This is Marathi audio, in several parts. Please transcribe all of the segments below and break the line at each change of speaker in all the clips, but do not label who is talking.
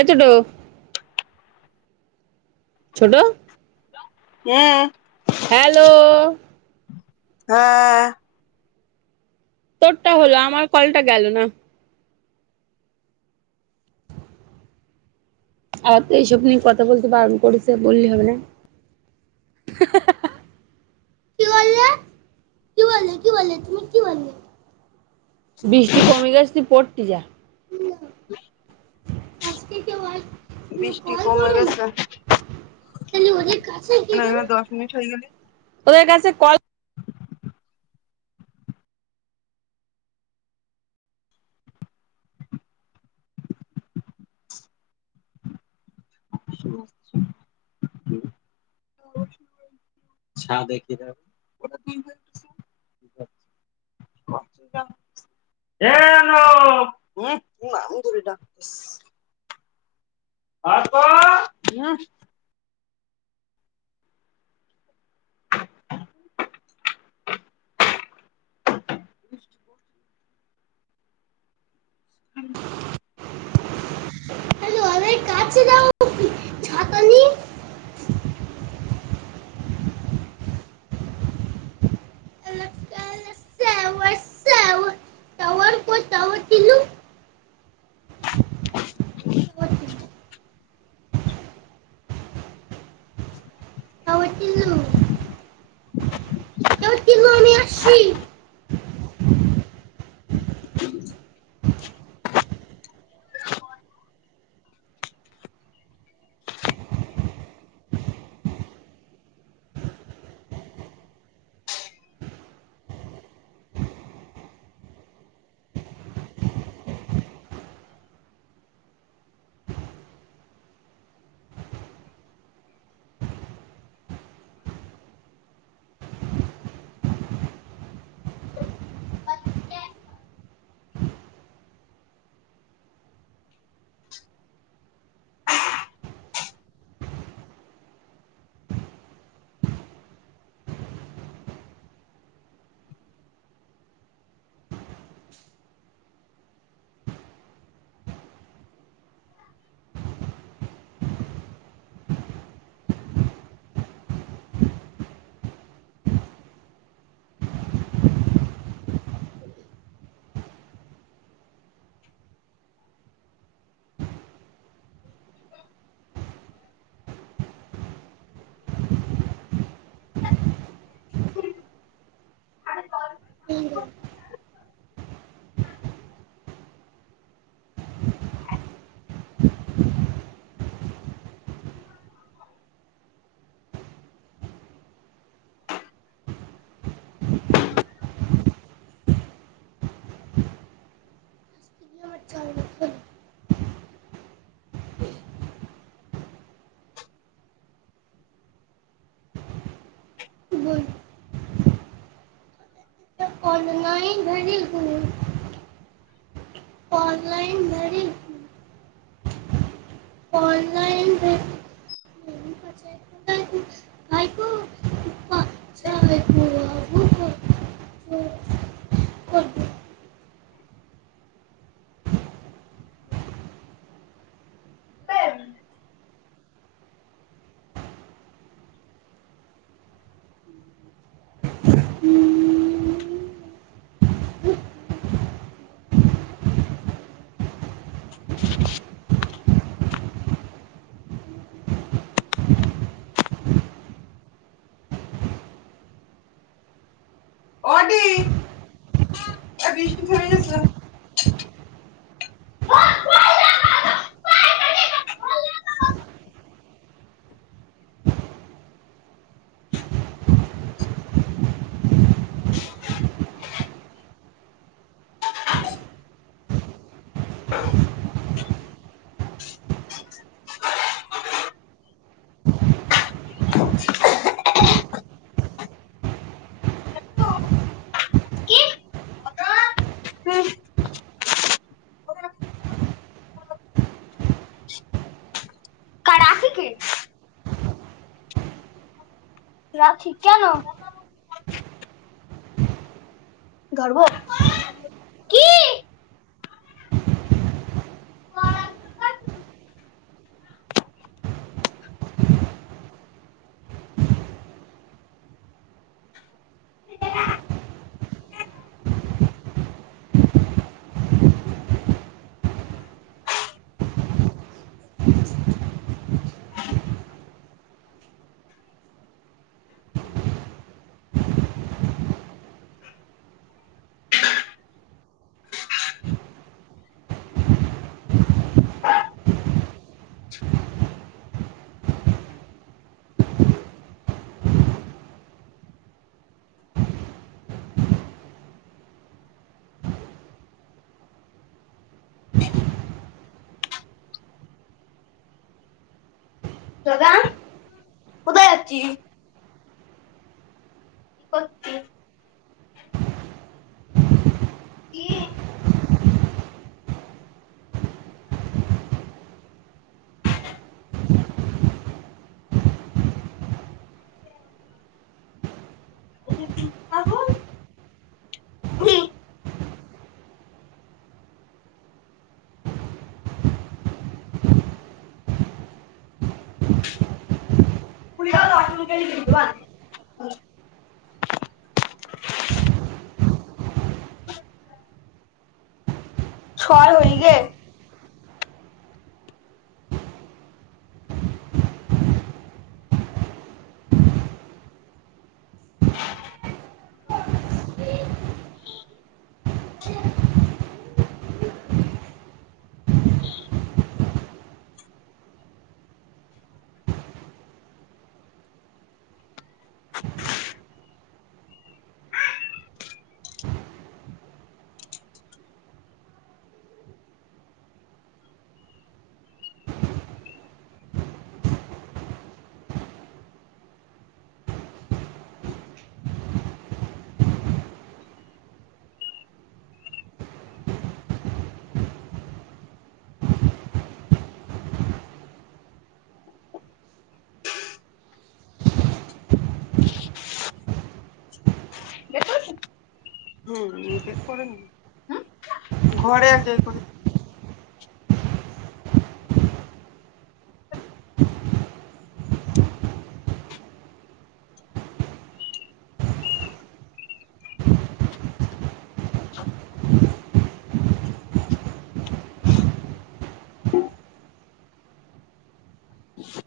यतडो [unintelligible] छोटं
हम
हॅलो
हा
तोड हल आमार कल्ट गेलो ना आ त ए सबने कथा बोलते बारण करच बोलली हो ना किवा बोलल क बोलले तुम्ही क बोलले बीष्ट कमीे गेच तु पडती जा आज वा ती कॉल कर ना तनी कास आहेेत ना
मटई गेले
त का कॉ
अ छान का ए तू आ त टास ह तो ह
का जाऊ छातनी आवटल अशी
हम
ह
ह
क अचाल बोल कौल ल नाही घडु ऑनलाईन मरी ऑनलाईन आयतो अले
हम् ते ह होट बिष्ट फरीच रा ठीक कन घर्व
ह
सगा कुदं याची कती क का खुल ना तकली क छर होई गे हम्म फेर कर न घर एक जय करली
[inaudible]
हम ह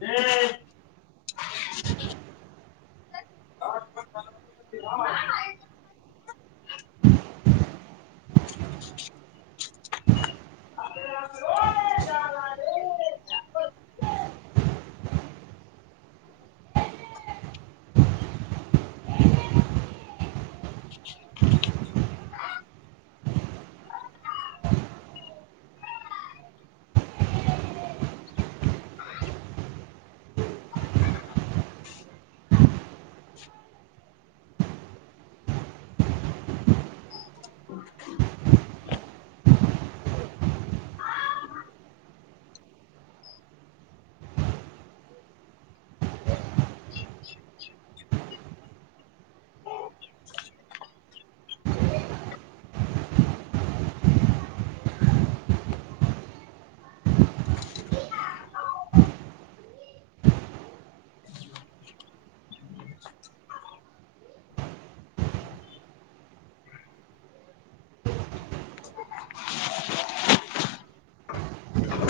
ह [inaudible]